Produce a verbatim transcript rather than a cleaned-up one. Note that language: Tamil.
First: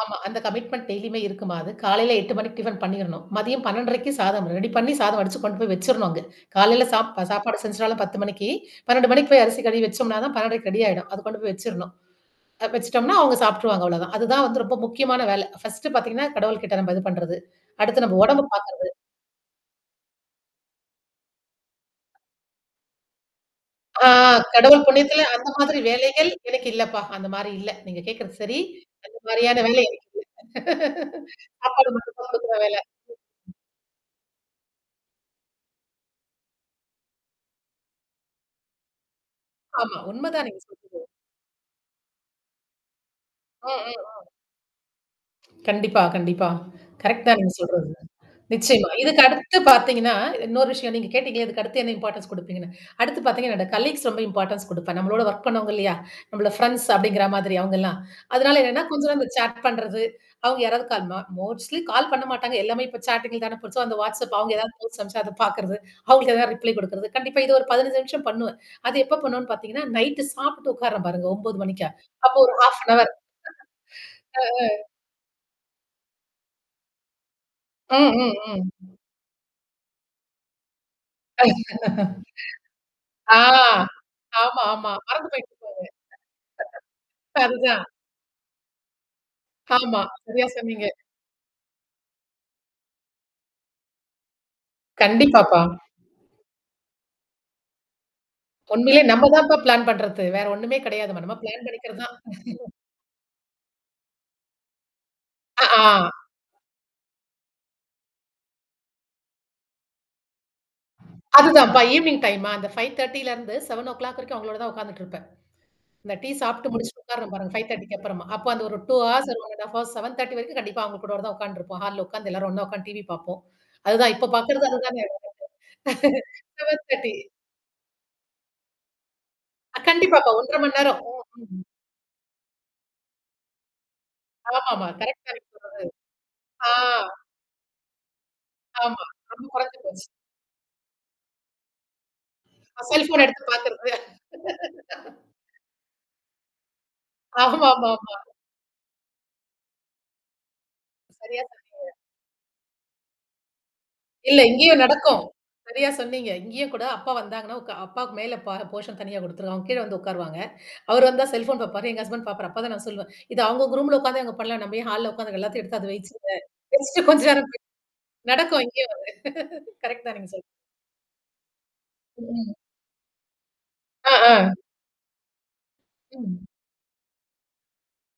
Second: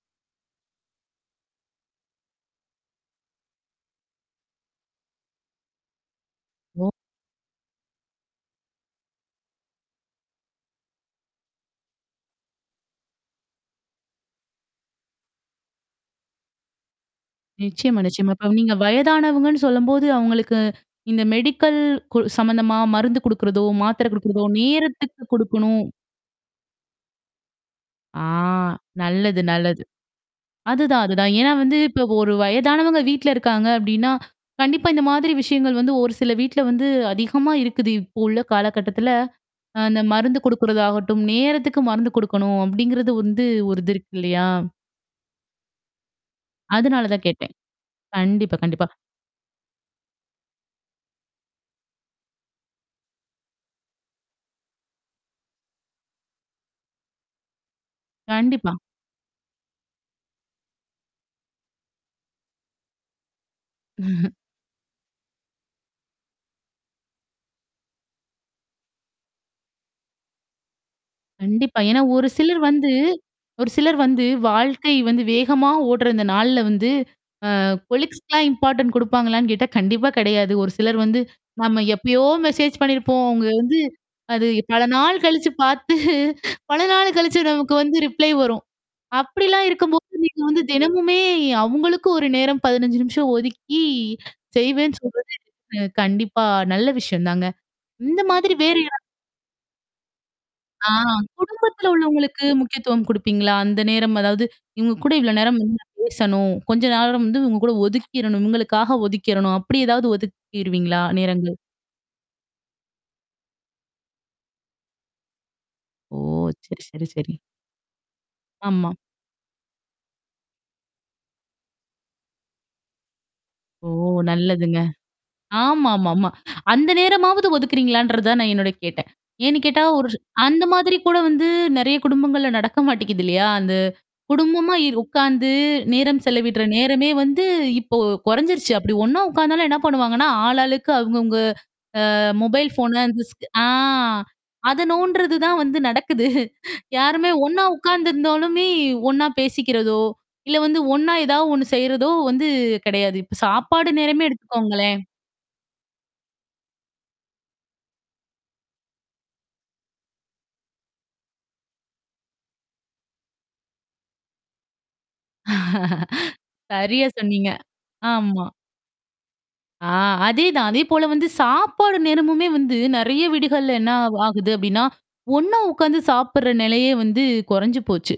ஆமா. அந்த கமிட்மெண்ட் டெய்லியுமே இருக்குமாது. காலையில எட்டு மணிக்கு டிஃபன் பண்ணிரணும். மதியம் பன்னெண்டரைக்கு சாதம் ரெடி பண்ணி சாதம் அடிச்சு கொண்டு போய் வச்சுரணும் அங்க. காலையில ஒ சாப் சாப்பாடு செஞ்சுட்டாலும் பத்து மணிக்கு பன்னெண்டு மணிக்கு போய் அரிசி கழுவி வச்சோம்னா பன்னெண்டரைக்கு ரெடி ஆயிடும். அது கொண்டு போய் வச்சரணும். வச்சுட்டோம்னா, அவங்க சாப்பிட்டுருவாங்க. அவ்வளோதான். அதுதான் வந்து ரொம்ப முக்கியமான வேலை. ஃபர்ஸ்ட்டஃடு பார்த்தீங்கன்னா, கடவுள் கிட்ட நம்ம இது பண்றது. நிச்சயமா, அடுத்து நம்ம நிச்சயமா. உடம்பு இப்ப நீங்க பார்க்கறது. வயதானவங்கன்னு சொல்லும்போது, அவங்களுக்கு இந்த மெடிக்கல் கு சம்மந்தமா மருந்து குடுக்குறதோ, ஆ மாத்திரை குடுக்குறதோ கடவுள் நேரத்துக்கு புண்ணியத்துல அந்த மாதிரி குடுக்கணும். வேலைகள் எனக்கு இல்லப்பா. அந்த மாரி இல்ல. நீங்க ஆ கேட்கறது சரி. அந்த நல்லது மாரியான வேலை நல்லது. எனக்கு இல்ல. அதுதான் அதுதான். ஏன்னா வந்து சாப்பாடு இப்ப மட்டும் தான் ஒரு குடுக்குற வேல. வயதானவங்க வீட்ல இருக்காங்க அப்ப்டின்னா. கண்டிப்பா இந்த மாதிரி விஷயங்கள் வந்து ஒரு சில வீட்ல வந்து அதிகமா இருக்குது. இப்போ உள்ள காலகட்டத்துில. அ ஆமா. அந்த மருந்து உண்மதான் நீங்க சொல்றது. குடுக்குறதாகட்டும். நேரத்துக்கு மருந்து குடுக்கணும். அப்படிங்கிறது வந்து அ, அ, ஒரு இது இருக்கு ஆ. இல்லையா? கண்டிப்பா கண்டிப்பா. அதுனால தான் கரெக்ட் தான் நீங்க கேட்டேன். சொல்றது. கண்டிப்பா, கண்டிப்பா. நிச்சயமா. இதுக்கு அடுத்து ப்த்தீங்கன்னா, இன்னொரு விஷயம் நீங்க கேட்டீங்களேன், இதுக்கு அடுத்து என்ன இம்பார்ட்டன்ஸ் குடுப்பீங்கன்னு. அடுத்து பார்த்தீங்கன்னா என்னுட காலீக்ஸ் ரொம்ப இம்பார்டன்ஸ் குடுப்பேன். நம்மளோட வொர்க் பண்ணுவோங்க இல்லையா? நம்மள ஃப்ரெண்ட்ஸ் அப்படிங்கிற மாதிரி அவவுங்கலாம். அதனால கண்டிப்பா. என்னன்னா கொஞ்சம் நா இந்த சாட் பண்றது, அவங்க யாராவது கால் ப மொஸ்ட்லி கால் பண்ண மாட்டாங்க. எல்லாமே இப்ப சாட்டிங்ல தான போ சோ அந்த WhatsApp அவங்க ஏதாவது மீம்ஸ் அனுப்பிச்ச அத பார்க்கறது. அவங்களுக்கு எதாவது ரிப்ளை குடுக்குறது. கண்டிப்பா இது ஒரு பதினஞ்சு நிமிஷம் பண்ணுவேன். அது எப்ப பண்ணுவன்னு பார்த்தீங்கன்னா, நைட் சாப்பிட்டு உட்கறேன் பாருங்க 9 கண்டிப்பா. மணிக்கா. ஏன்னா, ஒரு அப்போ ஒரு சிலர் ஹாஃப் அன் வந்து ஹவர். ஒரு சிலர் வந்து அ, ஆ. வாழ்க்கை வந்து வேகமா ஓட்டுறந்த நாள்ல வந்து அ அம், ம், கொலிக்ஸ்க்கலாம் ம். இம்பார்ட்டன்ட் குடுப்பாங்களான்னு கேட்டா? கண்டிப்பா கிடையாது. ஒரு சிலர் வந்து நம்ம எப்பயோ மெசேஜ் பண்ணியிருப்போம். ஆ. அங்க வந்து. அது ஆமா பல ஆமா. நாள் மறந்து கழிச்சு போயிட்டுப்ப பாத்து பல நாள் கழிச்சு நமக்கு அதுதான். வந்து ரிப்ளை வரும். அப்படிலாம் இருக்கும் ஆமா. போது நீங்க சரியா வந்து சொன்னீங்க. தினமுமே அவங்களுக்கு ஒரு நேரம் பதினஞ்சு நிமிஷம் ஒதுக்கி செய்வேன்னு சொல்றது. கண்டிப்பாப்பா. அ கண்டிப்பா, நல்ல விஷயம் தாங்க. இந்த மாதிரி வேற எதா உண்மையிலே நம்ம தான்ப்பா பிளான் பண்றது. வேற ஒண்ணுமே ஆ. கெிடையாது மா. நம்ம பிளான் குடும்பத்துல பண்ணிக்கிறதுதான். உள்ளவங்களுக்கு முக்கியத்துவம் குடுப்பீங்களா? அந்த நேரம் அதாவது இவங்க கூட இவ்வளோ நேரம் அ, வந்து ஆ. பேசணும். கொஞ்ச நேரம் வந்து இங்க கூட ஒதுக்கிறணும். இங்களுக்காக ஒதுக்கிறணும். அப்படி ஏதாவது ஒதுக்கிருவீங்களா நேரங்கள்? அதுதான்ப்பா ஈவினிங் டைம்மா. அந்த ஃபைவ் தர்ட்டிலருந்து செவன் ஓ க்ளாக் வரைக்கும் அவங்களோட தான் உட்கார்ந்துட்டு இருப்பேன். இந்த ஓ! டீ சாப்ட்டு சரி, முடிச்சுட்டு சரி, உட்காரருணேன் சரி. பாருங்க ஃபைவ் தர்ட்டிக்கு அப்புறமா. அப்ப அந்த ஒரு ஆமா. டூ அவர்ஸ் ஒரு செவன் தர்ட்டி வரைக்கும் கண்டிப்பா அவங்க கூட தான் உட்கார்ந்துருப்போம் ஹால்ல உட்கார்ந்து எல்லாரும் ஒண்ணா உட்கார்ந்து டிவி பார்ப்போம். ஓ! அதுதான். இப்ப பாார்கறது நல்லதுங்க. அதுதானே. ஆமாமாமா. செவன் அந்த தர்ட்டி நேரமாவது ஒதுக்கிறீங்களான்றத தான் நான் என்னோட கேட்டேன். ஏன்னு அ கேட்டா ஒரு கண்டிப்பாப்பா. ஒன்றரை அந்த மணி மாதிரி நேரம். கூட வந்து [unintelligible] நெறைய குடும்பங்கள்ல நடக்க மாட்டேங்குது இல்லையா? அந்த? குடும்பமா ஆமாமா. கரெக்ட்டா. உட்கார்ந்து நேரம் [unintelligible] செலவிடுற ஆ. நேரமே வந்து இப்போ கொறைஞ்சருச்சு. அப்படி ஆமா. ஒண்ணா ரொம்ப உட்கார்ந்தாலும் என்ன குறைச்சு போச்சு. பண்ணுவாங்கன்னா, ஆளாளுக்கு அங்கவங்க அ மொபைல் அ ஃபோன் செல்ஃபோன் எடுத்து ஆ. பாக்குறது அத நோன்டுறது தான் வந்து நடக்குது. யாருமே ஒண்ணா ஆமாமமா. உட்கார்ந்துிருந்தாலுமே ஒண்ணா பேசிக்கிறதோ! இல்ல வந்து ஒண்ணா சரியா ஏதாவது ஒண்ணு சொன்னீங்க. செய்றதோ வந்து கிடையாது. இப்ப சாப்பாடு நேரமே இல்ல இங்கேயும் எடுத்துக்கோங்களேன். நடக்கும். சரியா சொன்னீங்க. இங்கேயும் கூட அப்பா வந்தாங்கன்னா, உ அப்பாவுக்கு மேல பா போர்ஷன் தனியா குடுத்துருக்கும். அவங்க கீழ வந்து உட்காருவாங்க. அவரு வந்தா செல்ஃபோன் பார்ப்பாரு. எங்க ஹஸ்பண்ட் பாரப்பாரு அப்ப தான் நான் சொல்லுவேன். இது அவவுங்க குரூம்ல உட்கார்ந்தே அவுங்க பண்ணலாம். நம்ம ஏன் ஹால்ல உட்கார்ந்து எல்லாத்தையும் எடுத்து அது வயச்சுருங்க வச்சுட்டு சரியா கொஞ்சம் சொன்னீங்க. நேரம் போய் ஆமா. நடக்கும் இங்கேயும் வந்து. ஆ கரெக்ட் தான் நீங்க சொல்ல. அதேதான். அதேபோல வந்து சாப்பாடு நேரமுமே ம். வந்து நெறைய வீடுகள்ல என்ன ஆ, ஆகு ஆ. ஆகுது அப்படின்னா ஒண்ணா உட்கார்ந்து ம். சாப்படுற நிலையே வந்து குறைஞ்சு போச்சு.